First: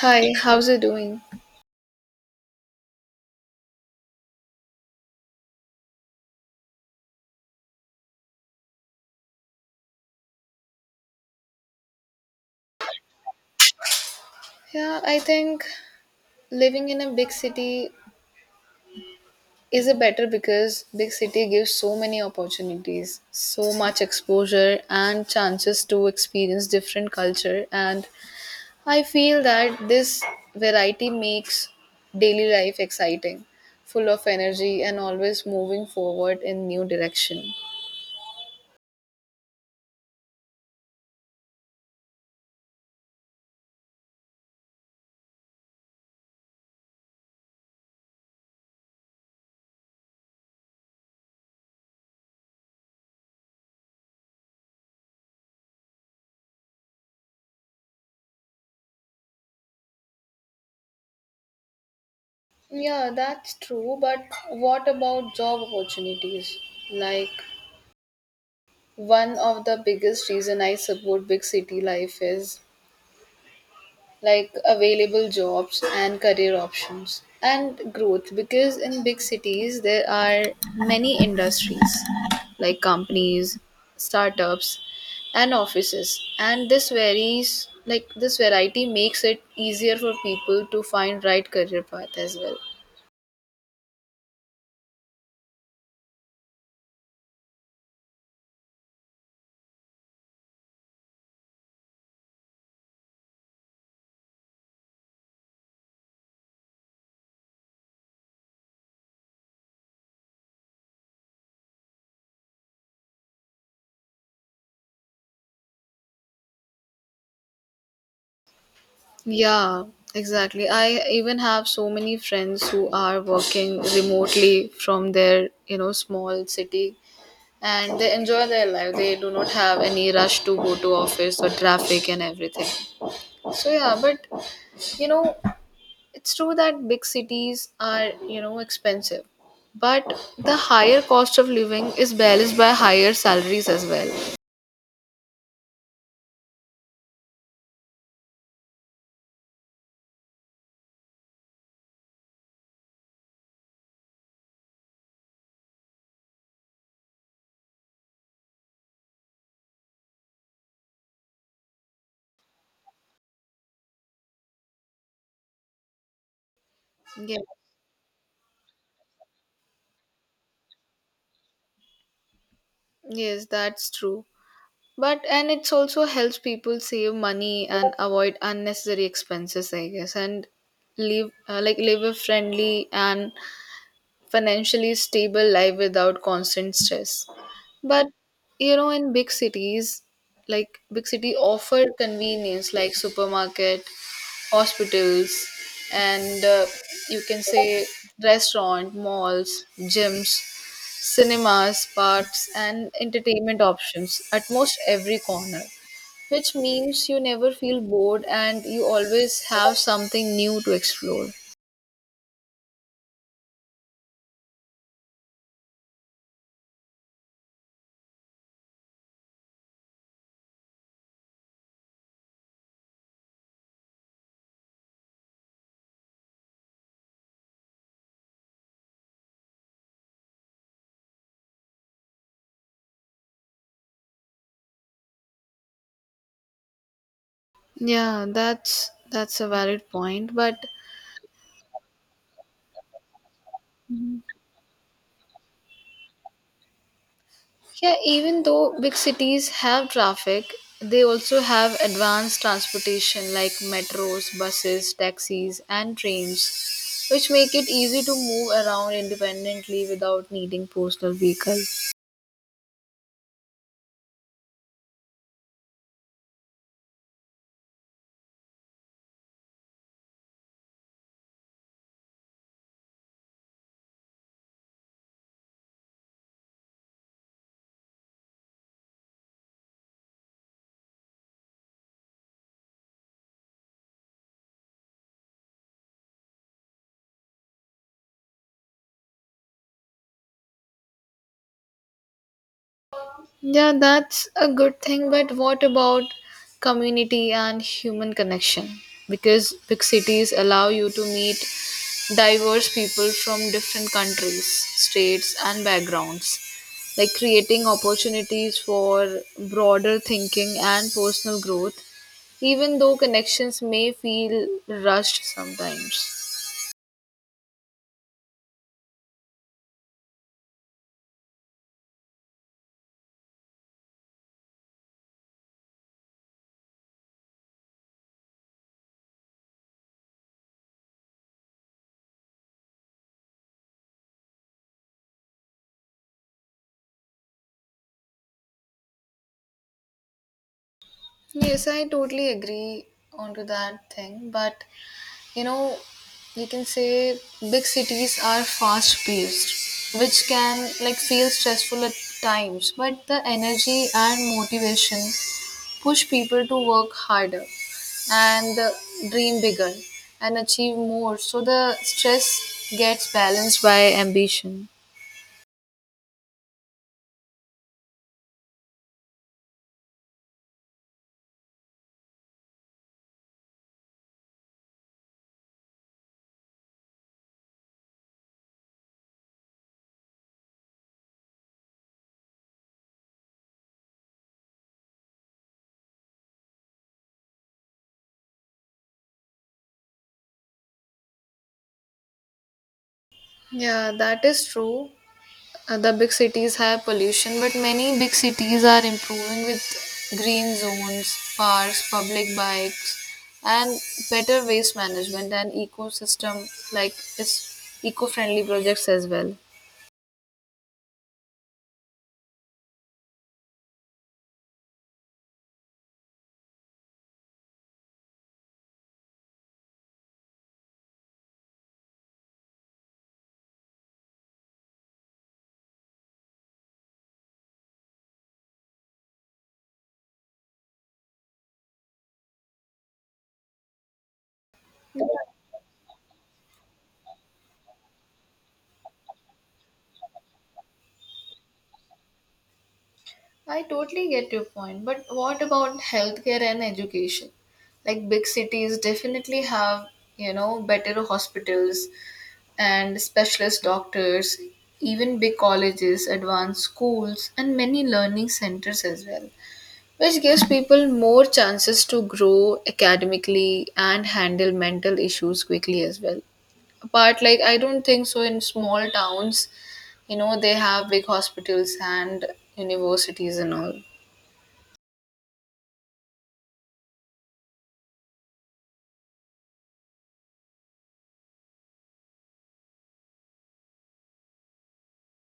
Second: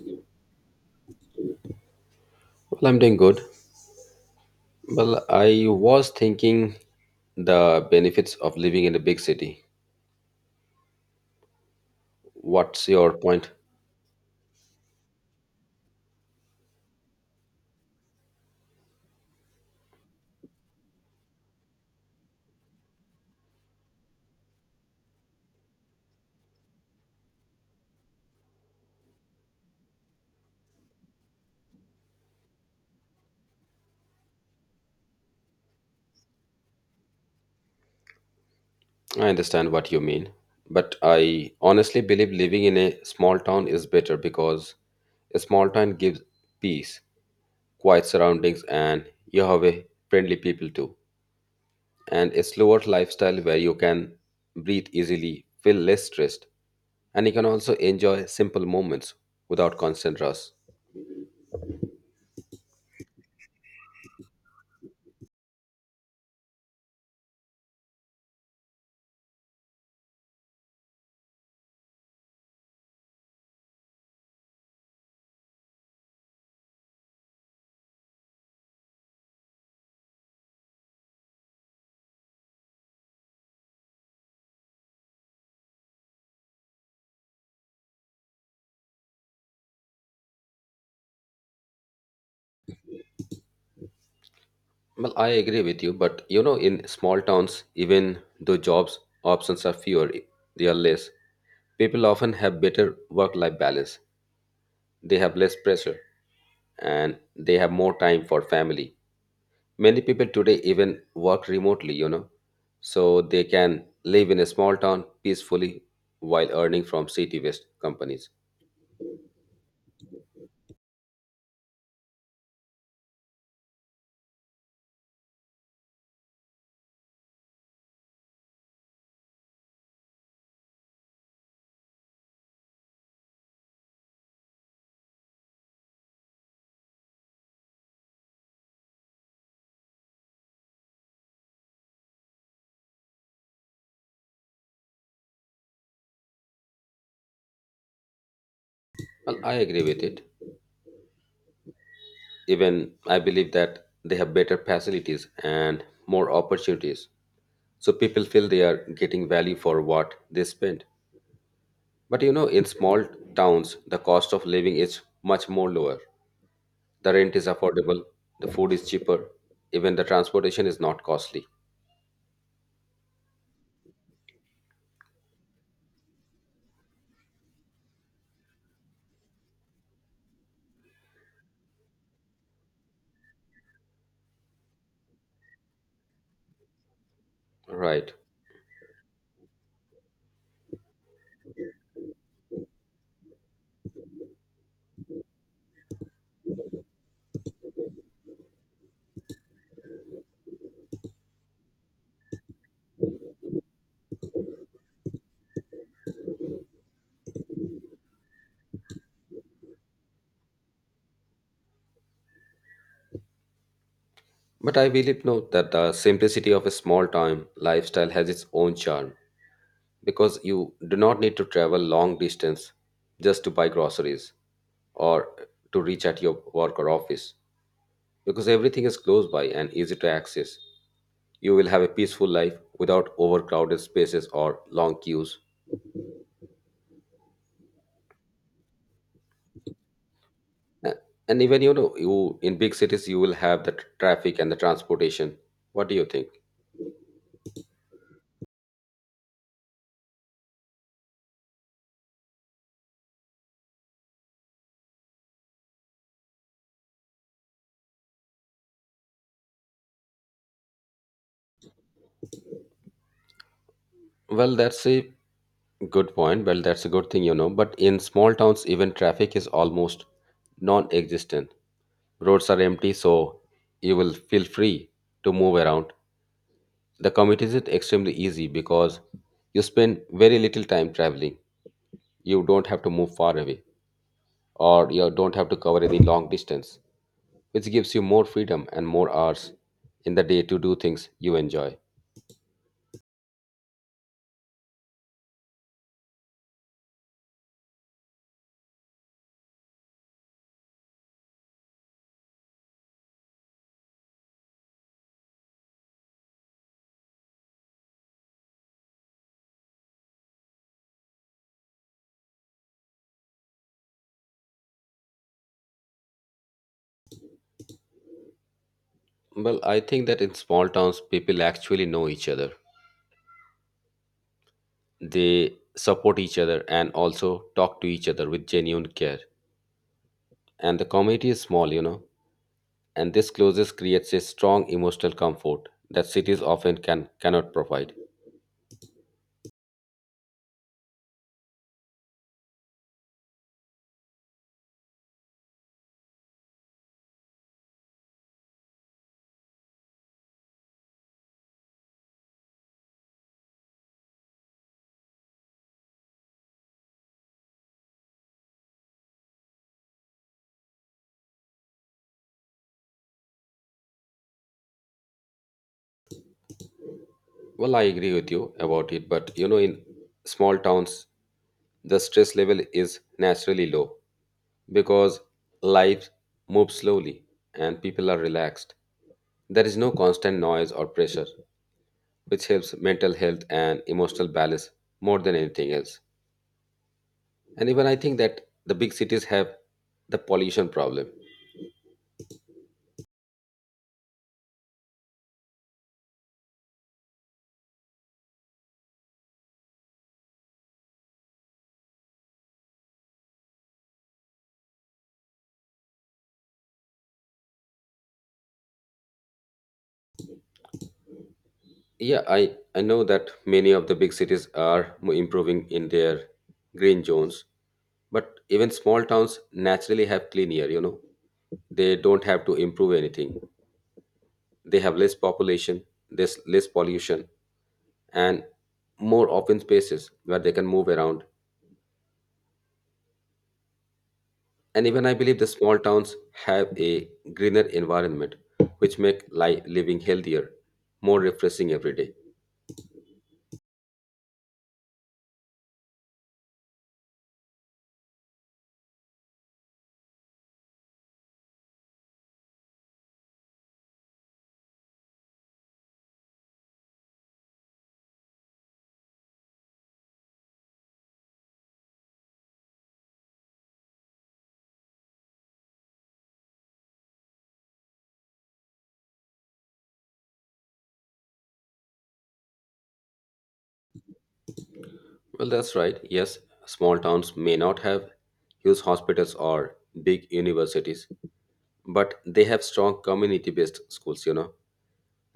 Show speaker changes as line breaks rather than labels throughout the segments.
Hi, how's it doing?
Well, I'm doing good. Well, I was thinking the benefits of living in a big city. What's your point?
Yeah, I think living in a big city is a better because big city gives so many opportunities, so much exposure and chances to experience different culture, and I feel that this variety makes daily life exciting, full of energy and always moving forward in new direction.
I understand what you mean, but I honestly believe living in a small town is better because a small town gives peace, quiet surroundings, and you have a friendly people too, and a slower lifestyle where you can breathe easily, feel less stressed, and you can also enjoy simple moments without constant rush.
Yeah, that's true, but what about job opportunities? Like one of the biggest reason I support big city life is like available jobs and career options and growth, because in big cities there are many industries like companies, startups, and offices, and this varies like this variety makes it easier for people to find right career path as well.
Well, I agree with you, but you know, in small towns, even though jobs options are fewer, they are less. People often have better work life balance. They have less pressure and they have more time for family. Many people today even work remotely, you know, so they can live in a small town peacefully while earning from city based companies.
Yeah, exactly. I even have so many friends who are working remotely from their small city, and they enjoy their life. They do not have any rush to go to office or traffic and everything. So yeah, but you know, it's true that big cities are expensive. But the higher cost of living is balanced by higher salaries as well.
Well, I agree with it. Even I believe that they have better facilities and more opportunities so people feel they are getting value for what they spend, but you know, in small towns the cost of living is much more lower, the rent
Yeah.
is affordable, the food is cheaper, even the transportation is not costly.
Yes, that's true. But and it's also helps people save money and avoid unnecessary expenses, I guess, and live a friendly and financially stable life without constant stress. But
Right,
you know, in big cities, like big city offer convenience like supermarket, hospitals, and you can say restaurant, malls, gyms, cinemas, parks, and entertainment options at most every corner, which means you never feel bored and you always have something new to explore.
but I believe no that the simplicity of a small town lifestyle has its own charm because you do not need to travel long distance just to buy groceries or to reach at your work or office because everything is close by and easy to access. You will have a peaceful life without overcrowded spaces or long queues.
Yeah, that's a valid point, but…
A- And even you know, you in big cities, you will have the traffic and the transportation. What do you think?
Yeah, even though big cities have traffic, they also have advanced transportation like metros, buses, taxis, and trains, which make it easy to move around independently without needing personal vehicle.
Well, that's a good point. Well, that's a good thing, you know. But in small towns, even traffic is almost non existent. Roads are empty, so you will feel free to move around. The commute is extremely easy because you spend very little time traveling. You don't have to move far away, or you don't have to cover any long distance, which gives you more freedom and more hours in the day to do things you enjoy.
Yeah, that's a good thing, but what about community and human connection? Because big cities allow you to meet diverse people from different countries, states, and backgrounds, like creating opportunities for broader thinking and personal growth, even though connections may feel rushed sometimes.
Well, I think that in small towns, people actually know each other. They support each other and also talk to each other with genuine care. And the community is small, you know, and this closeness creates a strong emotional comfort that cities often cannot provide.
Yes, I totally agree onto that thing, but you know you can say big cities are fast paced, which can like feel stressful at times, but the energy and motivation push people to work harder and dream bigger and achieve more, so the stress gets balanced by ambition.
Well, I agree with you about it, but you know, in small towns, the stress level is naturally low because life moves slowly and people are relaxed. There is no constant noise or pressure, which helps mental health and emotional balance more than anything else. And even I think that the big cities have the pollution problem.
Yeah, that is true. The big cities have pollution, but many big cities are improving with green zones, parks, public bikes, and better waste management and ecosystem, like it's eco-friendly projects as well.
Yeah, I know that many of the big cities are improving in their green zones, but even small towns naturally have clean air, you know. They don't have to improve anything. They have less population, less pollution, and more open spaces where they can move around. And even I believe the small towns have a greener environment, which make life living healthier, more refreshing every day.
I totally get your point, but what about healthcare and education? Like big cities definitely have better hospitals and specialist doctors, even big colleges, advanced schools, and many learning centers as well, which gives people more chances to grow academically and handle mental issues quickly as well. Apart, like, I don't think so, in small towns they have big hospitals and universities and all.
Well, that's right. Yes, small towns may not have huge hospitals or big universities, but they have strong community based schools, you know,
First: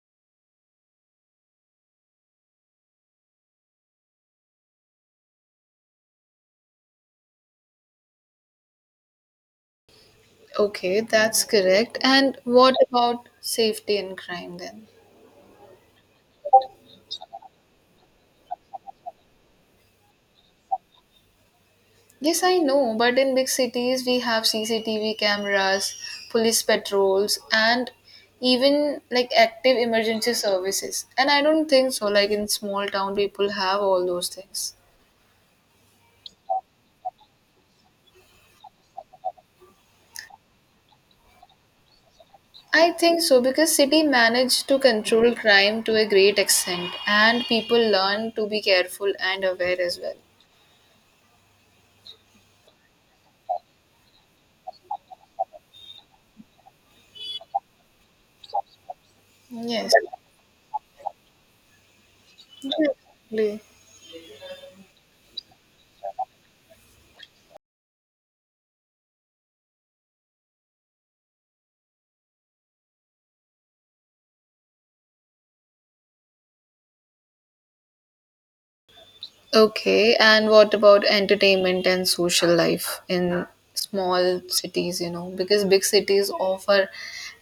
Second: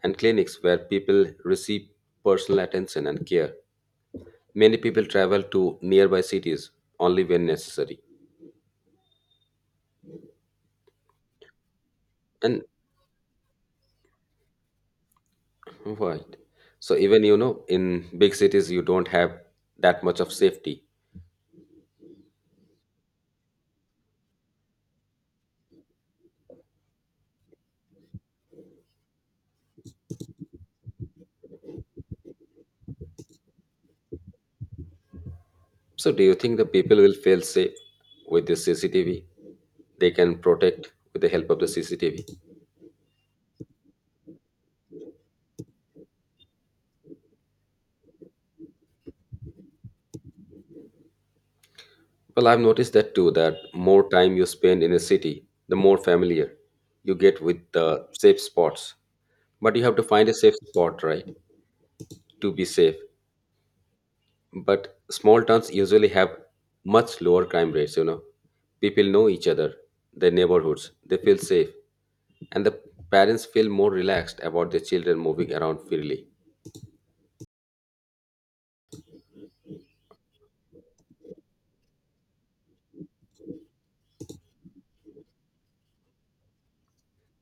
and clinics where people receive personal attention and care. Many people travel to nearby cities only when necessary.
Okay, that's correct. And
And
what about safety and crime then?
right. So even you know, in big cities you don't have that much of safety.
Yes, I know, but in big cities we have CCTV cameras, police patrols, and even like active emergency services. And I don't think so, like in small town, people have all those things.
So do you think the people will feel safe with the CCTV? They can protect with the help of the CCTV.
I think so, because city managed to control crime to a great extent, and people learn to be careful and aware as well.
Well, I've noticed that too, that more time you spend in a city, the more familiar you get with the safe spots. But you
Yes,
have to find a safe spot, right? To be safe.
exactly.
But small towns usually have much lower crime rates, you know. People know each other, their neighborhoods, they feel safe, and the parents feel more relaxed about their children moving around freely.
Okay, and what about entertainment and social life in small cities, you know? Because big cities offer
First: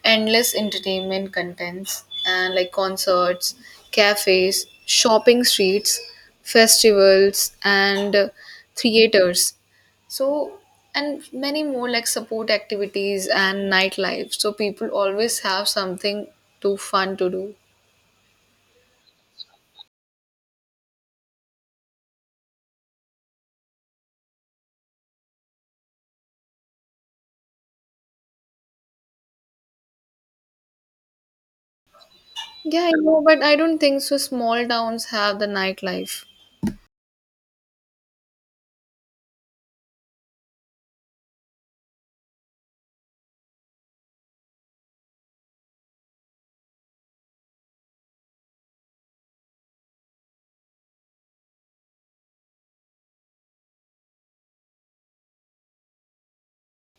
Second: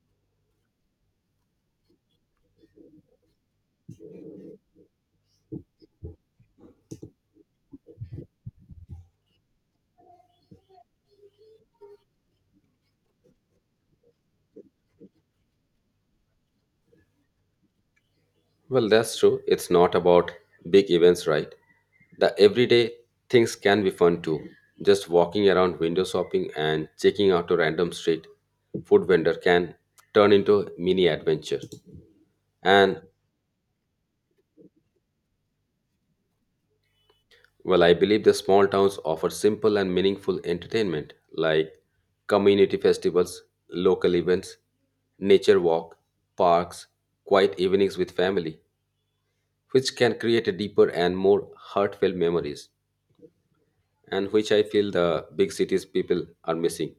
endless entertainment contents and like concerts, cafes, shopping streets, festivals, and theaters. So, and many more like support activities and nightlife. So, people always have something too fun to do.
Well, that's true. It's not about big events, right? The everyday things can be fun too. Just walking around window shopping and checking out a random street food vendor can turn into a mini adventure.
Yeah, I
And
know, but I don't think so. Small towns have the nightlife.
well, I believe the small towns offer simple and meaningful entertainment like community festivals, local events, nature walk, parks, quiet evenings with family, which can create a deeper and more heartfelt memories, and which I feel the big cities people are missing.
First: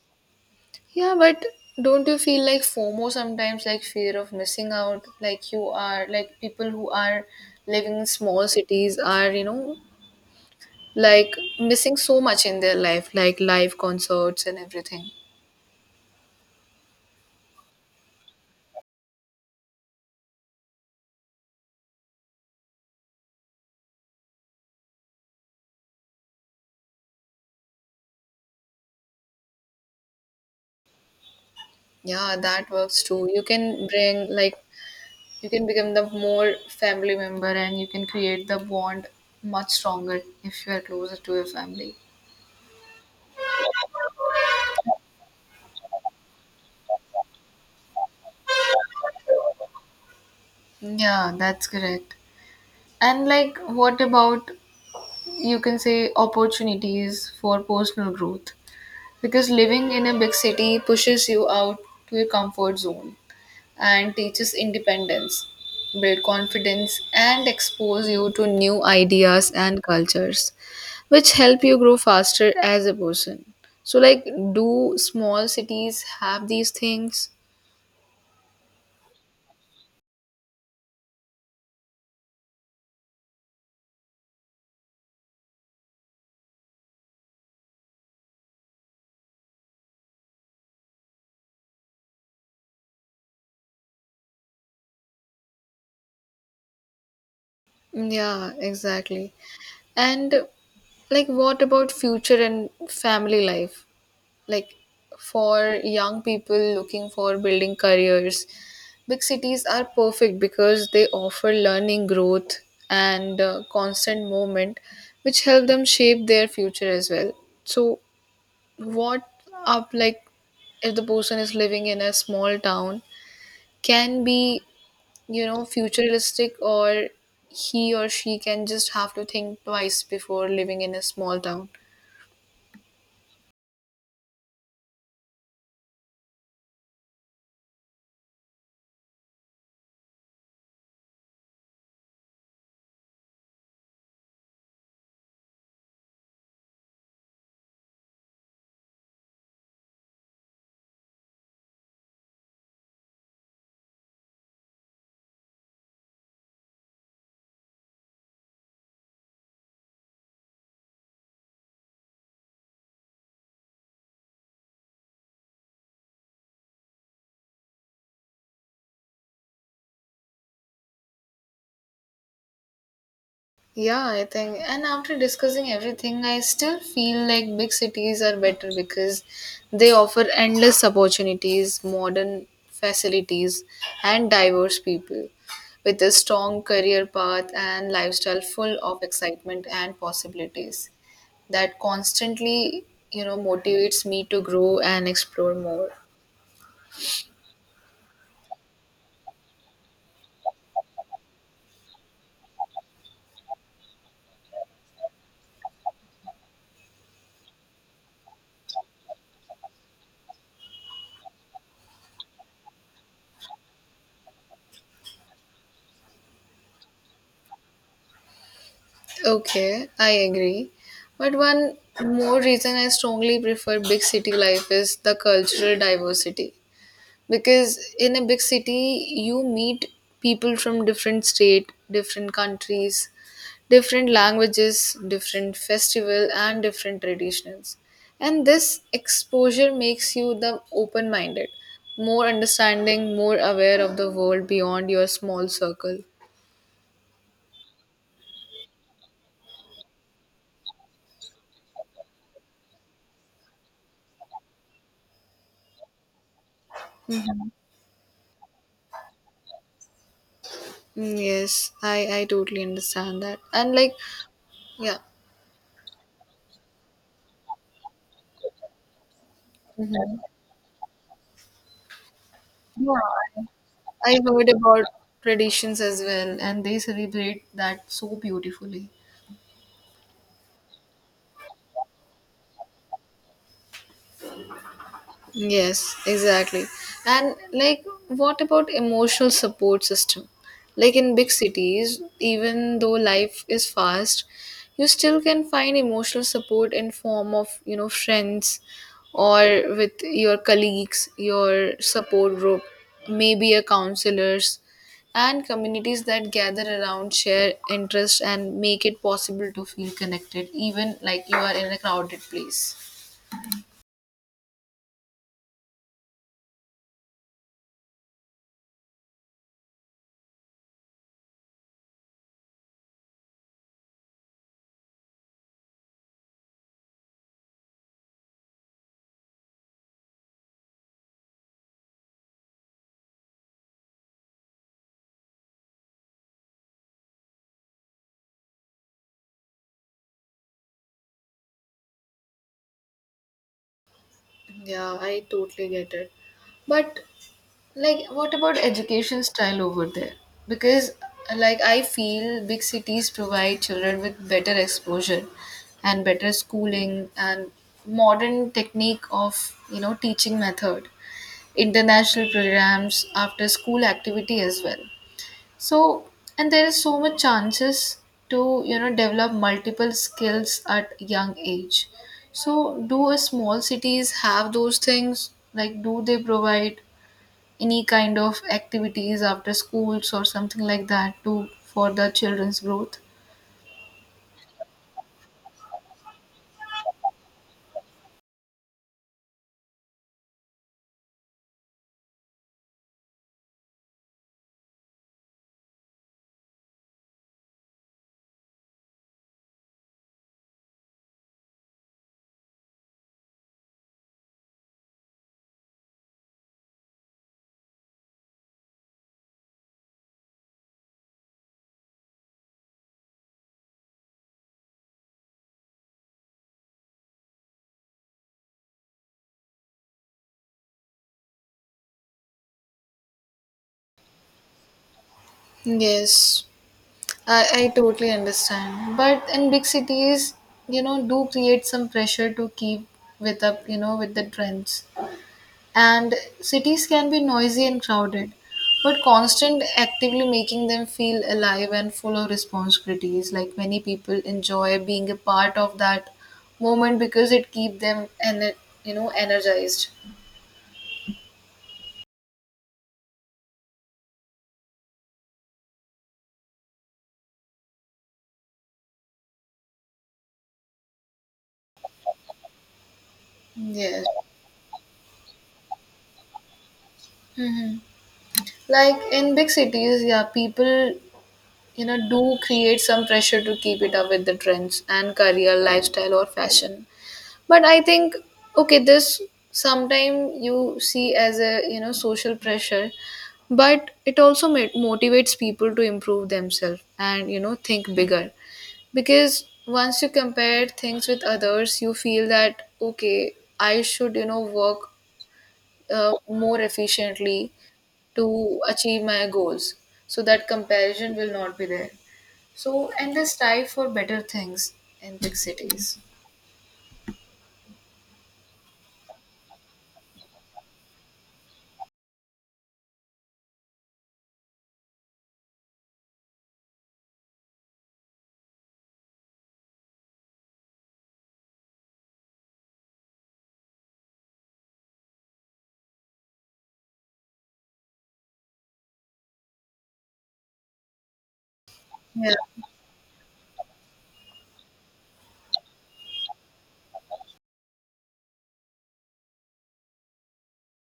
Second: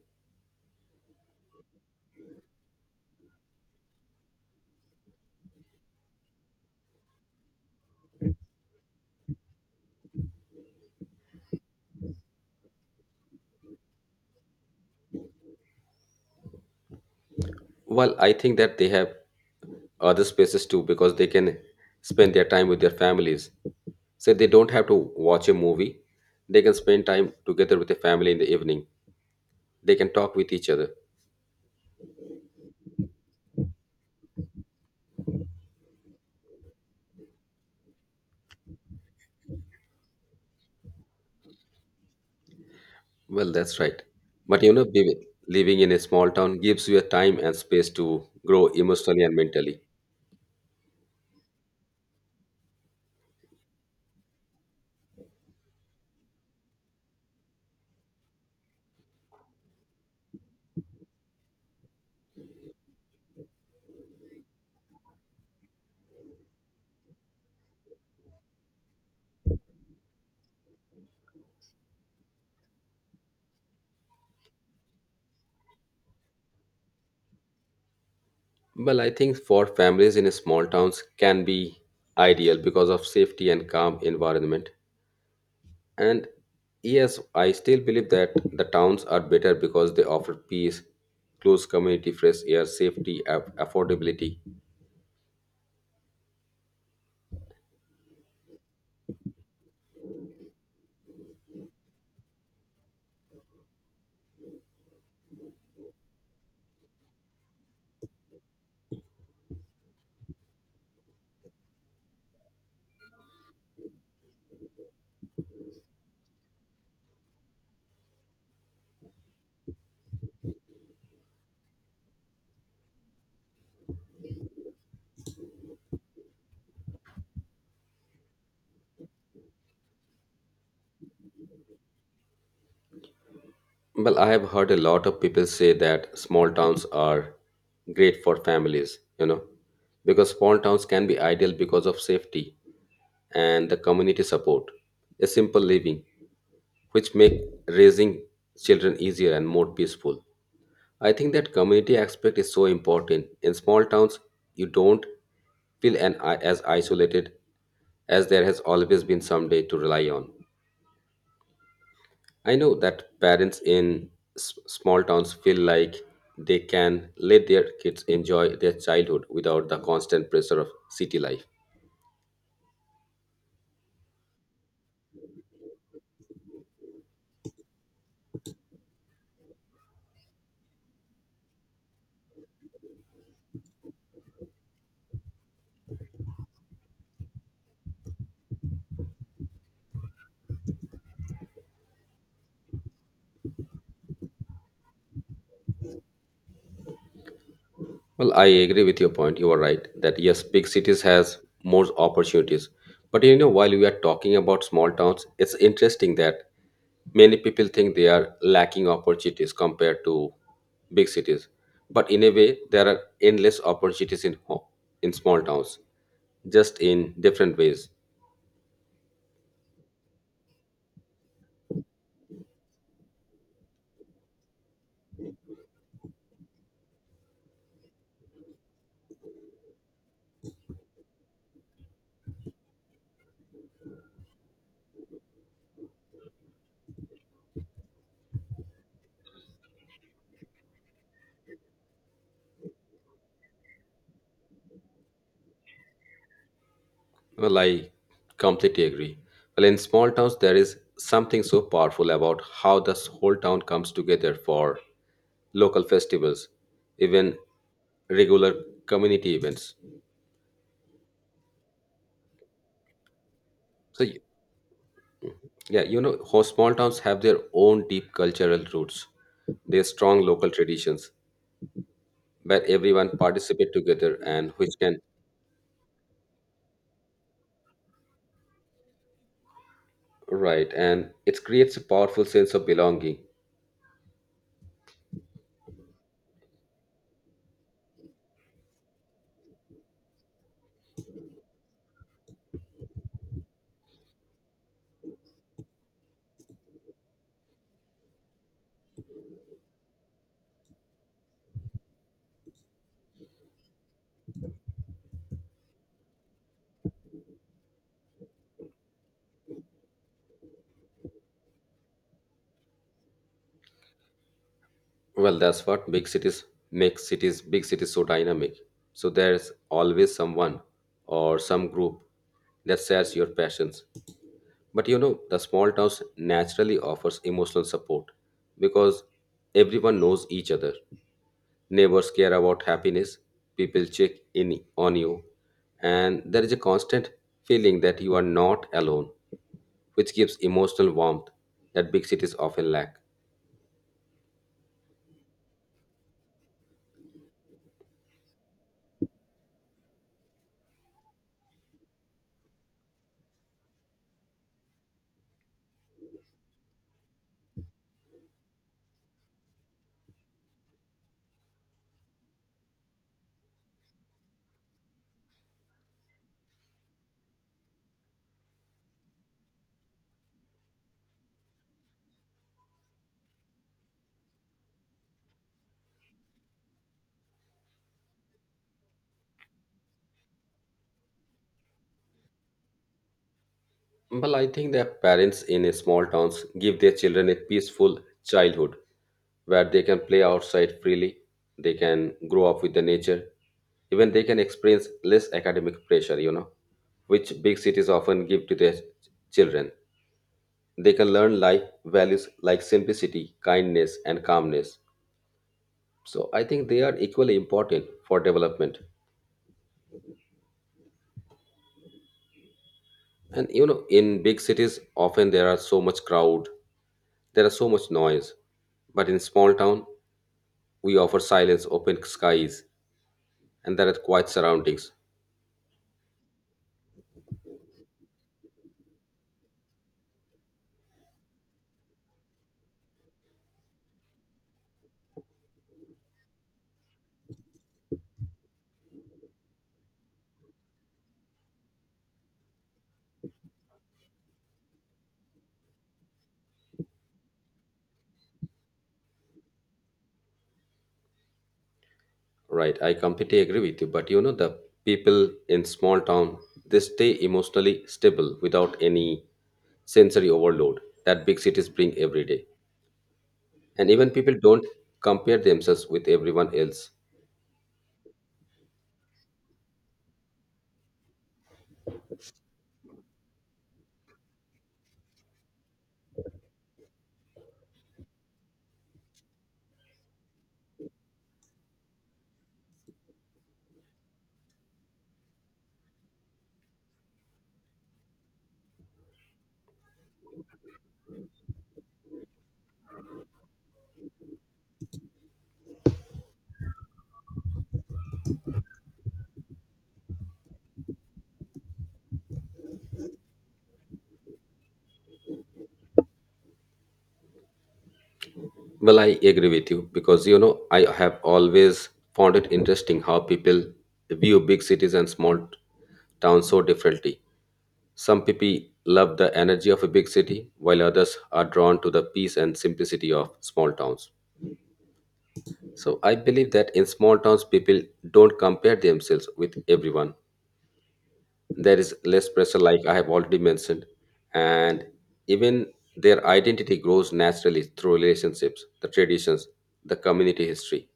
Yeah, but don't you feel like FOMO sometimes, like fear of missing out? Like you are, like people who are living in small cities are, like missing so much in their life, like live concerts and everything.
Well, I think that they have other spaces too because they can spend their time with their families. So they don't have to watch a movie. They can spend time together with the family in the evening. They can talk with each other.
Yeah, that works too. You can bring, like, you can become the more family member, and you can create the bond much stronger if you are closer to your family.
Well, that's right. But you know, living in a small town gives you a time and space to grow emotionally and mentally.
Yeah, that's correct. And like, what about, you can say, opportunities for personal growth, because living in a big city pushes you out to your comfort zone and teaches independence, build confidence, and expose you to new ideas and cultures, which help you grow faster as a person. So, like, do small cities have these things?
Well, I think for families in small towns can be ideal because of safety and calm environment. And yes, I still believe that the towns are better because they offer peace, close community, fresh air, safety, affordability.
Yeah, exactly. And like, what about future and family life? Like for young people looking for building careers, big cities are perfect because they offer learning, growth, and constant movement, which help them shape their future as well. So what up, like, if the person is living in a small town can be futuristic, or he or she can just have to think twice before living in a small town.
Well, I have heard a lot of people say that small towns are great for families, you know, because small towns can be ideal because of safety and the community support, a simple living, which make raising children easier and more peaceful. I think that community aspect is so important. In small towns, you don't feel an, as isolated as there has always been someday to rely on. I know that parents in small towns feel like they can let their kids enjoy their childhood without the constant pressure of city life.
Yeah, I think. And after discussing everything, I still feel like big cities are better because they offer endless opportunities, modern facilities, and diverse people, with a strong career path and lifestyle full of excitement and possibilities that constantly motivates me to grow and explore more.
Well, I agree with your point. You are right that yes, big cities has more opportunities. But you know, while we are talking about small towns, it's interesting that many people think they are lacking opportunities compared to big cities. But in a way, there are endless opportunities in in small towns, just in different ways.
Okay, I agree. But one more reason I strongly prefer big city life is the cultural diversity, because in a big city you meet people from different state, different countries, different languages, different festival, and different traditions, and this exposure makes you the open minded, more understanding, more aware of the world beyond your small circle.
Well, I completely agree. Well, in small towns, there is something so powerful about how the whole town comes together for local festivals, even regular community events.
Mm, yes, I totally understand that, and like…
So,
Yeah.
yeah, you know, how small towns have their own deep cultural roots, their
Mhm.
strong local traditions, where everyone
Yeah,
participate
I
together
heard
and which
about
can
traditions as well, and they celebrate that so beautifully.
right, and it creates a powerful sense of belonging.
Yes, exactly. And like, what about emotional support system? Like in big cities, even though life is fast, you still can find emotional support in form of friends, or with your colleagues, your support group, maybe a counselors, and communities that gather around share interests and make it possible to feel connected even like you are in a crowded place.
Well, that's what big cities make cities big cities so dynamic. So there's always someone or some group that shares your passions. But you know, the small towns naturally offers emotional support because everyone knows each other. Neighbors care about happiness, people check in on you, and there is a constant feeling that you are not alone, which gives emotional warmth that big cities often lack.
Yeah, I totally get it. But like what about education style over there? Because like I feel big cities provide children with better exposure and better schooling and modern technique of teaching method, international programs, after school activity as well. So, and there is so much chances to develop multiple skills at young age. So, do a small cities have those things? Like, do they provide any kind of activities after schools or something like that to for the children's growth?
Well, I think that parents in a small towns give their children a peaceful childhood where they can play outside freely, they can grow up with the nature, even they can experience less academic pressure, you know, which big cities often give to their children. They can learn life values like simplicity, kindness, and calmness. So I think they are equally important for development. And you know, in big cities, often there are so much crowd, there are so much noise. But in small town, we offer silence, open skies, and there are quiet surroundings.
Yes, I totally understand. But in big cities do create some pressure to keep with up with the trends. And cities can be noisy and crowded, but constant actively making them feel alive and full of responsibilities. Like many people enjoy being a part of that moment because it keep them and energized.
Right, I completely agree with you. But you know, the people in small town they stay emotionally stable without any sensory overload that big cities bring every day. And
Yes.
even people don't compare themselves with everyone else.
Hmm. Like in big cities, yeah, people do create some pressure to keep it up with the trends and career, lifestyle, or fashion. But I think, okay, this sometime you see as a social pressure, but it also motivates people to improve themselves, and think bigger, because once you compare things with others you feel that, okay, I should you know work more efficiently to achieve my goals so that comparison will not be there. So, and this strive for better things in big cities.
Well, I agree with you because you know I have always found it interesting how people view big cities and small towns so differently. Some people love the energy of a big city, while others are drawn to the peace and simplicity of small towns. So I believe that in small towns, people don't compare themselves with everyone. There is less
Yeah.
pressure, like I have already mentioned, and even their identity grows naturally through relationships, the traditions, the community history.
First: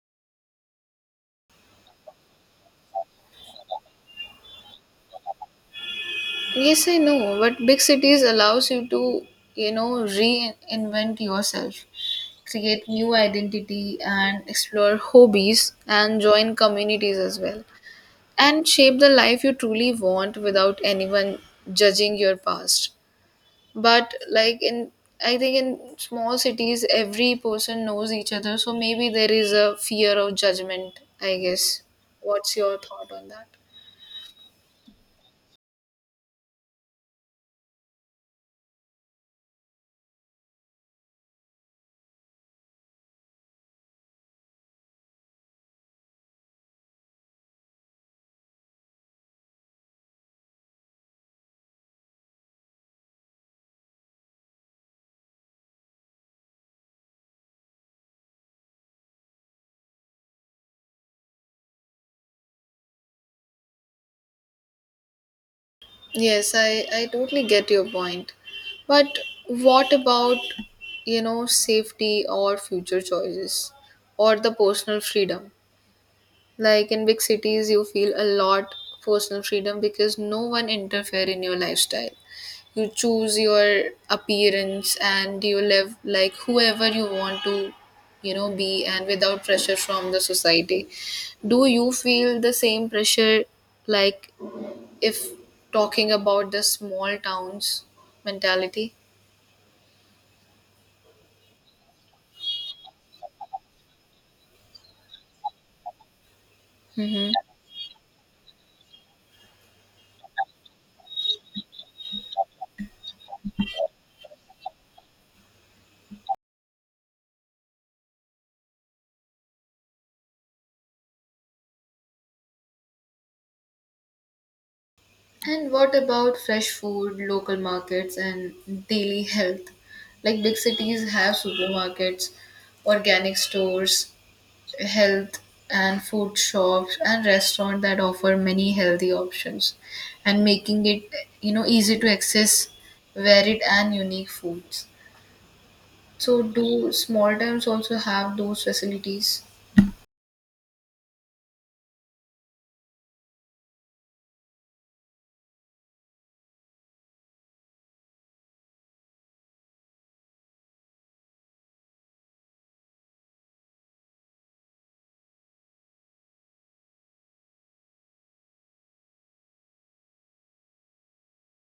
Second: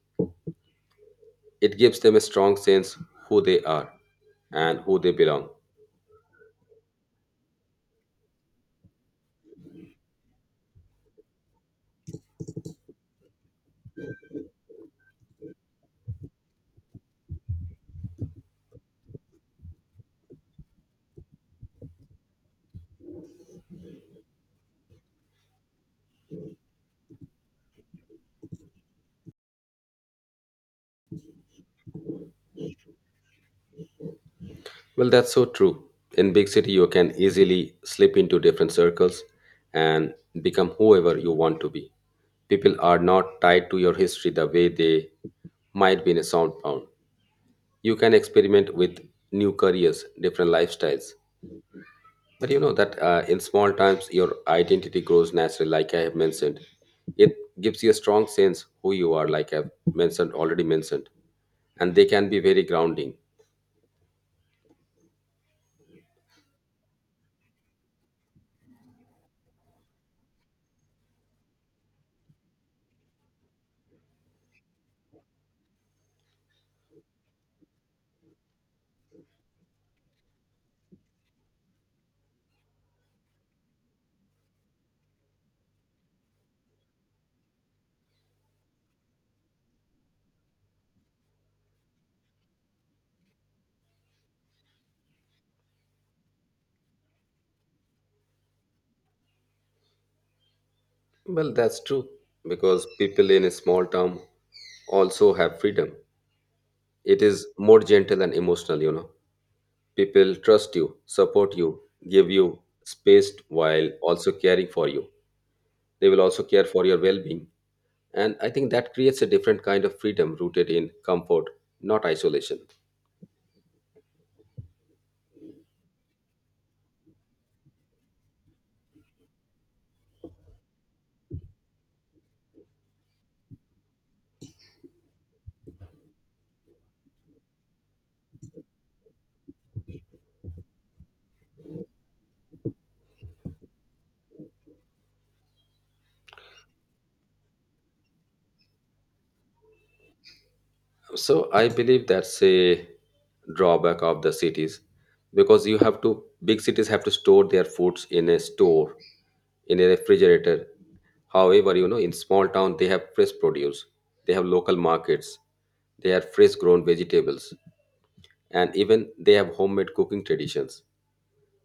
It gives them a strong sense who they are and who they belong.
Yes, I know, but big cities allows you to reinvent yourself, create new identity, and explore hobbies and join communities as well, and shape the life you truly want without anyone judging your past. But like in I think in small cities every person knows each other, so maybe there is a fear of judgment, I guess. What's your thought on that?
Well, that's so true. In big city, you can easily slip into different circles and become whoever you want to be. People are not tied to your history the way they might be in a soundbound. You can experiment with new careers, different lifestyles. But you know that in small times, your identity grows naturally, like I have mentioned. It gives you a strong sense who you are, like I've mentioned already mentioned, and they can be very grounding.
Yes, I totally get your point. But what about safety or future choices or the personal freedom? Like in big cities, you feel a lot personal freedom because no one interfere in your lifestyle. You choose your appearance and you live like whoever you want to be, and without pressure from the society. Do you feel the same pressure, like if talking about the small towns mentality.
Well, that's true because people in a small town also have freedom. It
Mm-hmm.
is more gentle and emotional, you know. People trust you, support you, give you space while also caring for you. They will also care for your well being. And I think that creates a different kind of freedom rooted in comfort, not isolation.
And what about fresh food, local markets, and daily health? Like big cities have supermarkets, organic stores, health and food shops, and restaurants that offer many healthy options and making it easy to access varied and unique foods. So do small towns also have those facilities?
So I believe that's a drawback of the cities because you have to big cities have to store their foods in a store, in a refrigerator. However, you know, in small town they have fresh produce, they have local markets, they have fresh grown vegetables, and even they have homemade cooking traditions,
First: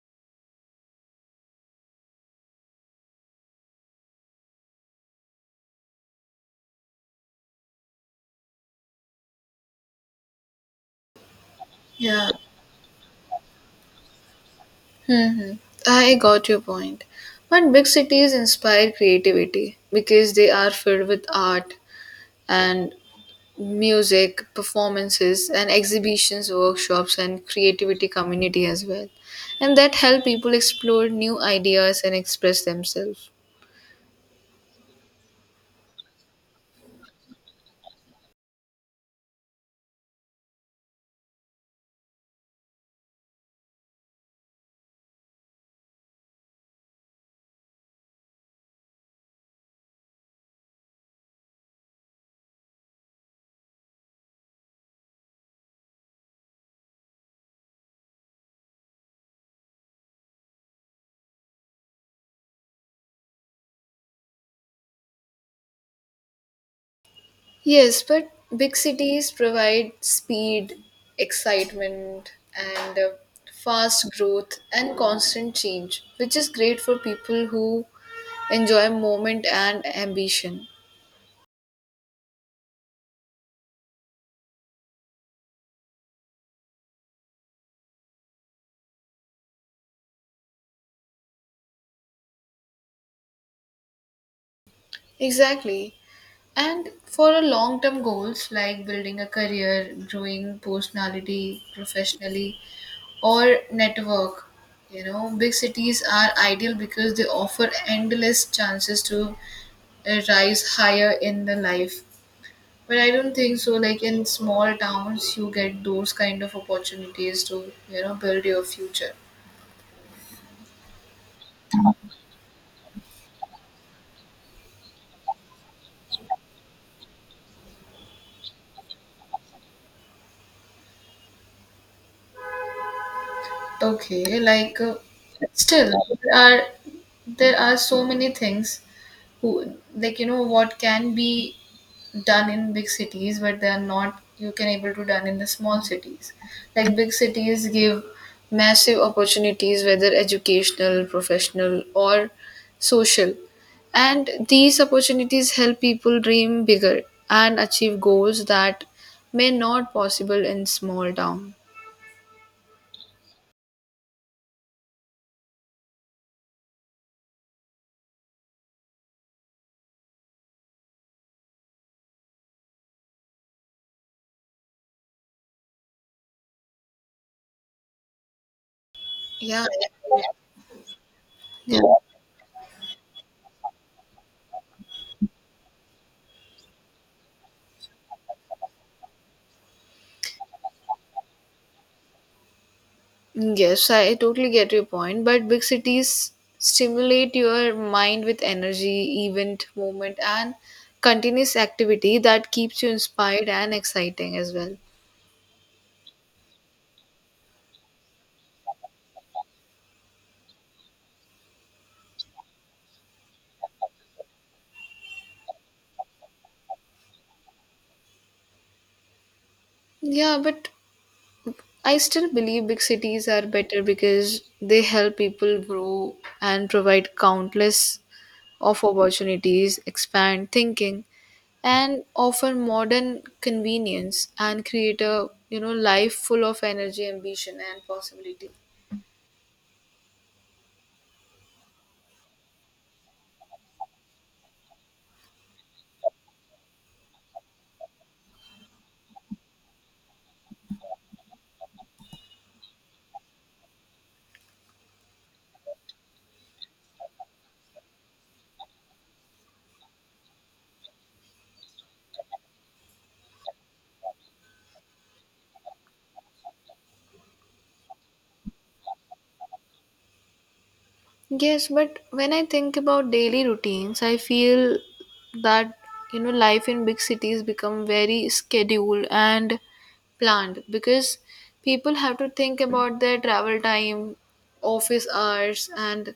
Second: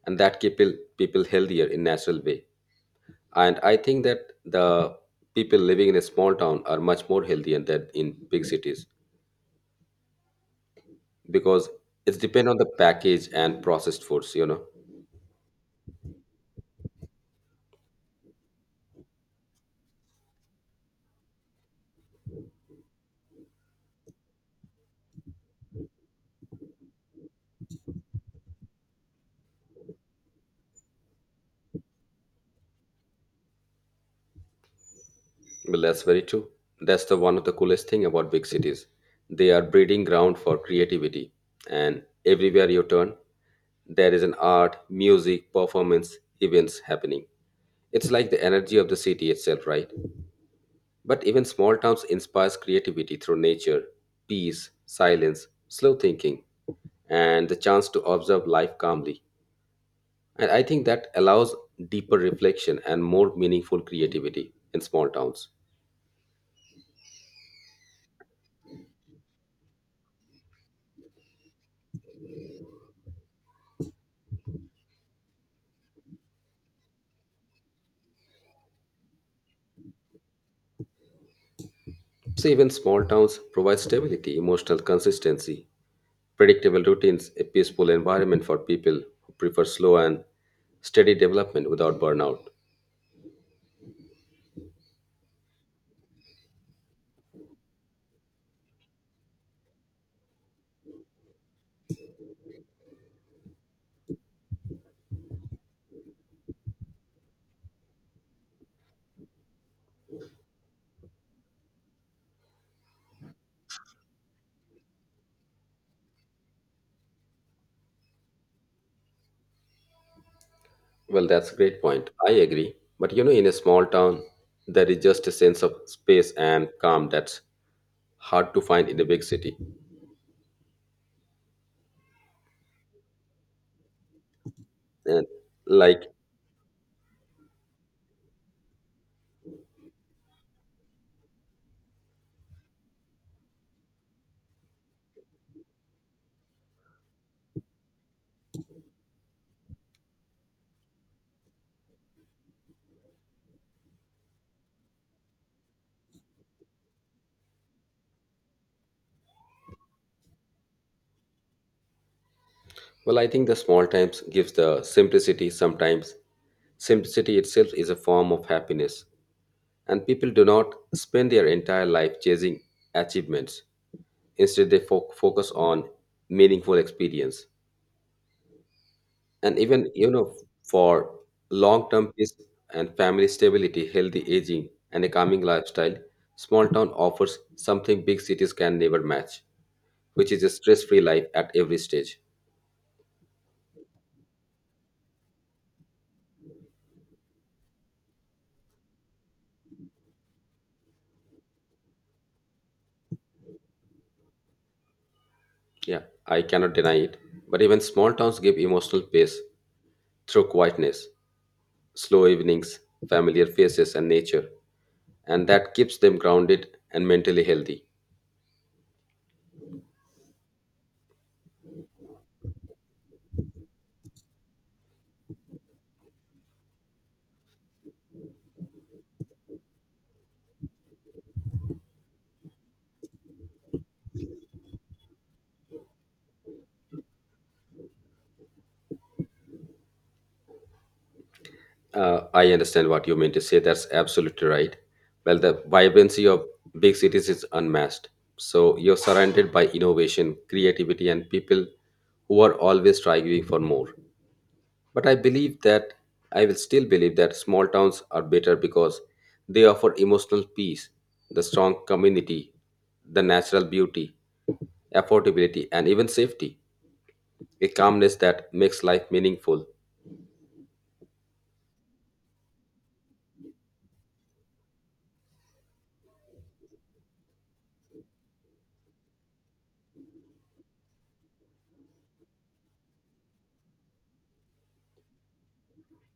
and that keep people healthier in natural way. And I think that the people living in a small town are much more healthy than in big cities because it's
Yeah.
depend on the package and processed foods.
Hmm. I got your point. But big cities inspire creativity because they are filled with art and music, performances and exhibitions, workshops and creativity community as well. And that help people explore new ideas and express themselves.
Well, that's very true. That's the one of the coolest thing about big cities. They are breeding ground for creativity, and everywhere you turn there is an art music performance events happening. It's like the energy of the city itself, right? But even small towns inspires creativity through nature, peace, silence, slow thinking, and the chance to observe life calmly. And I think that allows deeper reflection and more meaningful creativity in small towns.
Yes, but big cities provide speed, excitement, and fast growth and constant change, which is great for people who enjoy moment and ambition.
So, even small towns provide stability, emotional consistency, predictable routines, a peaceful environment for people who prefer slow and steady development without burnout.
Exactly. And for a long term goals like building a career, growing personality professionally, or network, big cities are ideal because they offer endless chances to rise higher in the life. But I don't think so. Like in small towns, you get those kind of opportunities to, build your future.
Well, that's a great point. I agree. But you know, in a small town, there is just a sense of space and calm that's hard to find in a big city.
Okay,
And
still
like
there are there are so many things who like what can be done in big cities but they are not you can able to done in the small cities. Like big cities give massive opportunities whether educational, professional or social. And these opportunities help people dream bigger and achieve goals that may not possible in small town.
Well, I think the small times gives the simplicity sometimes. Simplicity itself is a form of happiness, and people do not spend their entire life chasing achievements. Instead, they focus on meaningful experience. And
Yeah.
even, you know, for
Yeah.
long term peace and family stability, healthy aging, and a calming lifestyle, small town offers something big cities can never match, which is a stress free life at every stage.
Yes, I totally get your point, but big cities stimulate your mind with energy, event, movement, and continuous activity that keeps you inspired and exciting as well.
Yeah, I cannot deny it. But even small towns give emotional pace through quietness, slow evenings, familiar faces, and nature. And that keeps them grounded and mentally healthy.
Yeah, but I still believe big cities are better because they help people grow and provide countless of opportunities, expand thinking, and offer modern convenience and create a life full of energy, ambition, and possibility.
I understand what you mean to say. That's absolutely right. Well, the vibrancy of big cities is unmatched. So you're surrounded by innovation, creativity, and people who are always striving for more. But I believe that I will still believe that small towns are better because they offer emotional peace, the strong community, the natural beauty, affordability, and even safety. A calmness that makes life meaningful.
Yes, but when I think about daily routines, I feel that life in big cities become very scheduled and planned because people have to think about their travel time, office hours and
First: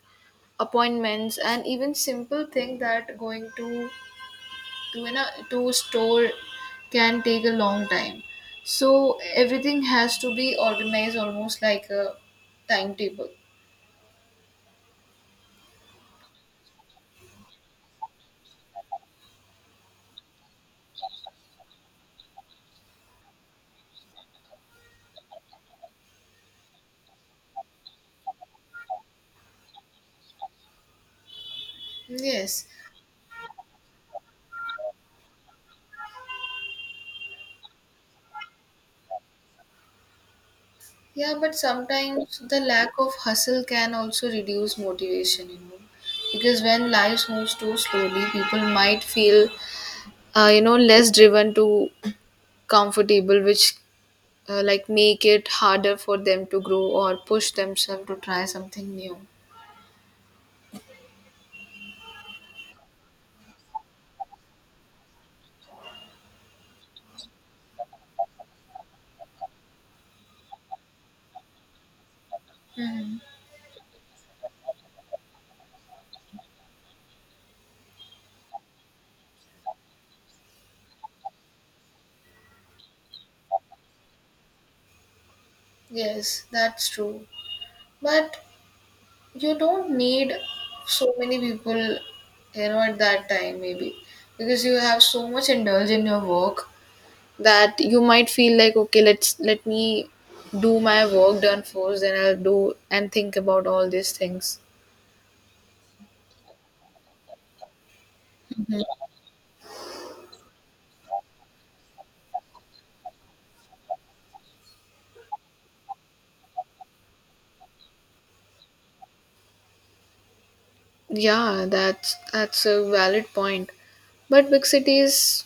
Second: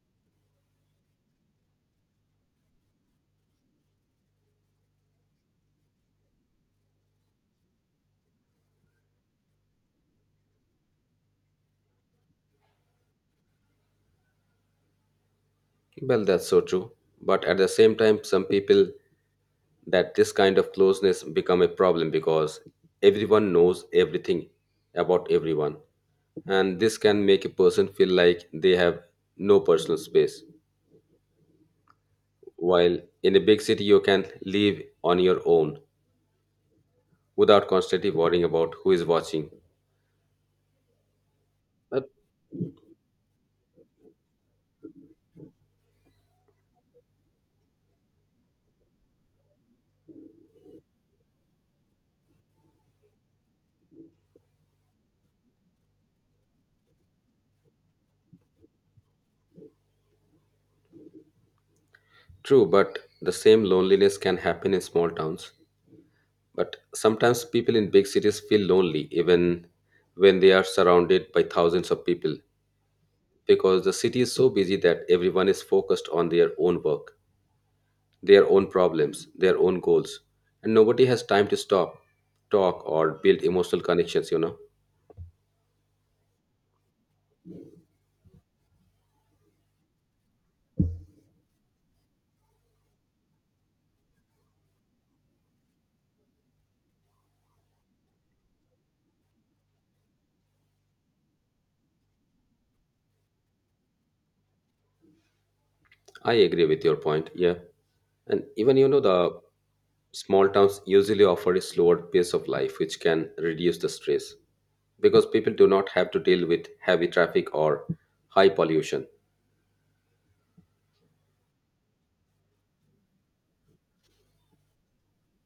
appointments and even simple thing that going to to store can take a long time. So everything has to be organized almost like a timetable.
Well, that's so true. But at the same time, some people that this kind of closeness become a problem because everyone knows everything about everyone. And this can make a person feel like they have no personal space.
Yes.
While in a big city, you can live on your own without constantly worrying about who is watching.
Yeah, but
But
sometimes the lack of hustle can also reduce motivation, because when life moves too slowly, people might feel, less driven to comfortable, which like make it harder for them to grow or push themselves to try something new.
True, but the same loneliness can happen in small towns. But sometimes people in big cities feel lonely even when they are surrounded by thousands of people
Hmm.
because the city is so busy that everyone is focused on their own work, their own problems, their own goals, and nobody has time to stop, talk, or build emotional connections, you know.
Yes, that's true. But you don't need so many people, at that time, maybe, because you have so much indulge in your work that you might feel like okay let me do my work done first and I'll do and think about all these things.
I agree with your point. Yeah. And even, you know, the small towns usually offer a slower pace of life, which can reduce the stress because people do not have to deal with heavy traffic or high pollution.
Yeah, that's a valid point, but big cities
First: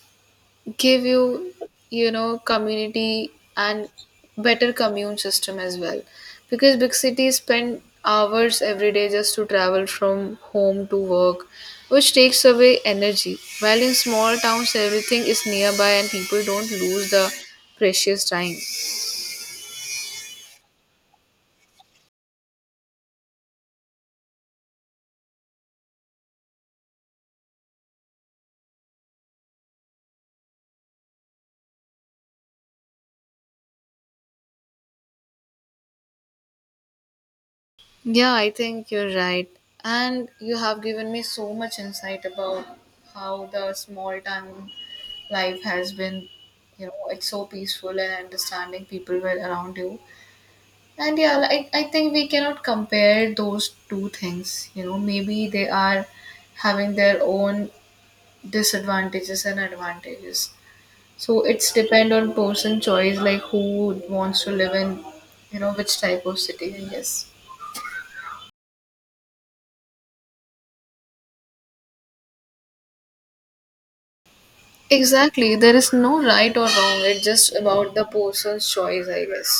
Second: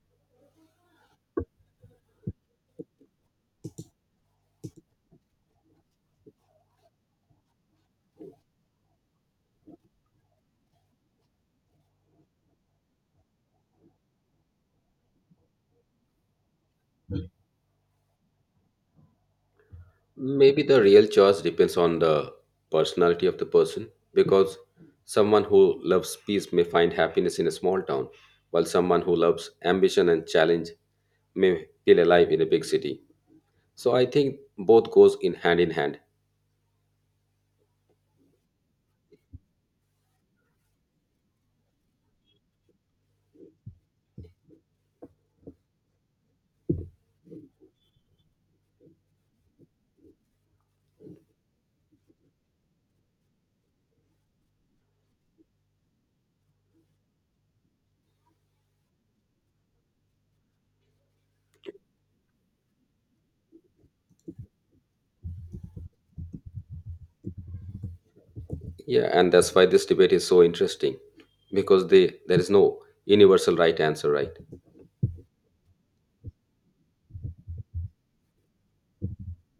give you, you know community and better commune system as well, because big cities spend hours every day just to travel from home to work, which takes away energy, while in small towns everything is nearby and people don't lose the precious time.
Maybe the real choice depends on the personality of the person because someone who loves peace may find happiness in a small town, while someone who loves ambition and challenge may feel alive in a big city. So I think both goes in hand in hand.
Yeah, I think you're right, and you have given me so much insight about how the small town life has been, it's so peaceful and understanding people were around you. And yeah, I think we cannot compare those two things. Maybe they are having their own disadvantages and advantages, so it's depend on person choice, like who wants to live in, which type of city, I guess.
Yeah, and that's why this debate is so interesting because there is no universal right answer, right?
Exactly, there is no right or wrong, it's just about the person's choice, I guess,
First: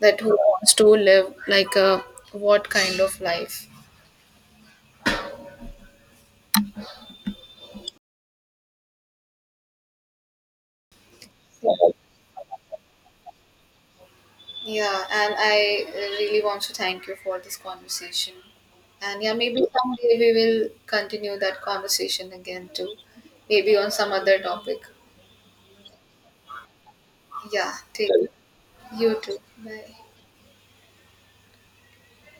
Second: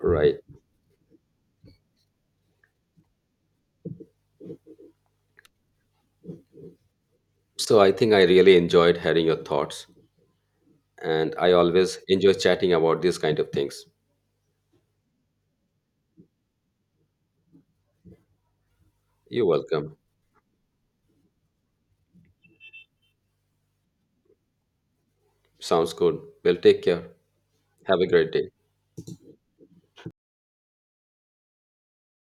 that who
Right.
wants to live like a what kind of life.
So I think I really enjoyed hearing your thoughts, and I always enjoy chatting about these kind of things.
Yeah, and I really want to thank you for this conversation. And yeah,
You're
maybe
welcome.
someday we will continue that conversation again too. Maybe on some other topic.
Sounds good. Well, take care.
Yeah,
Have a
take
great day.
you too. Bye.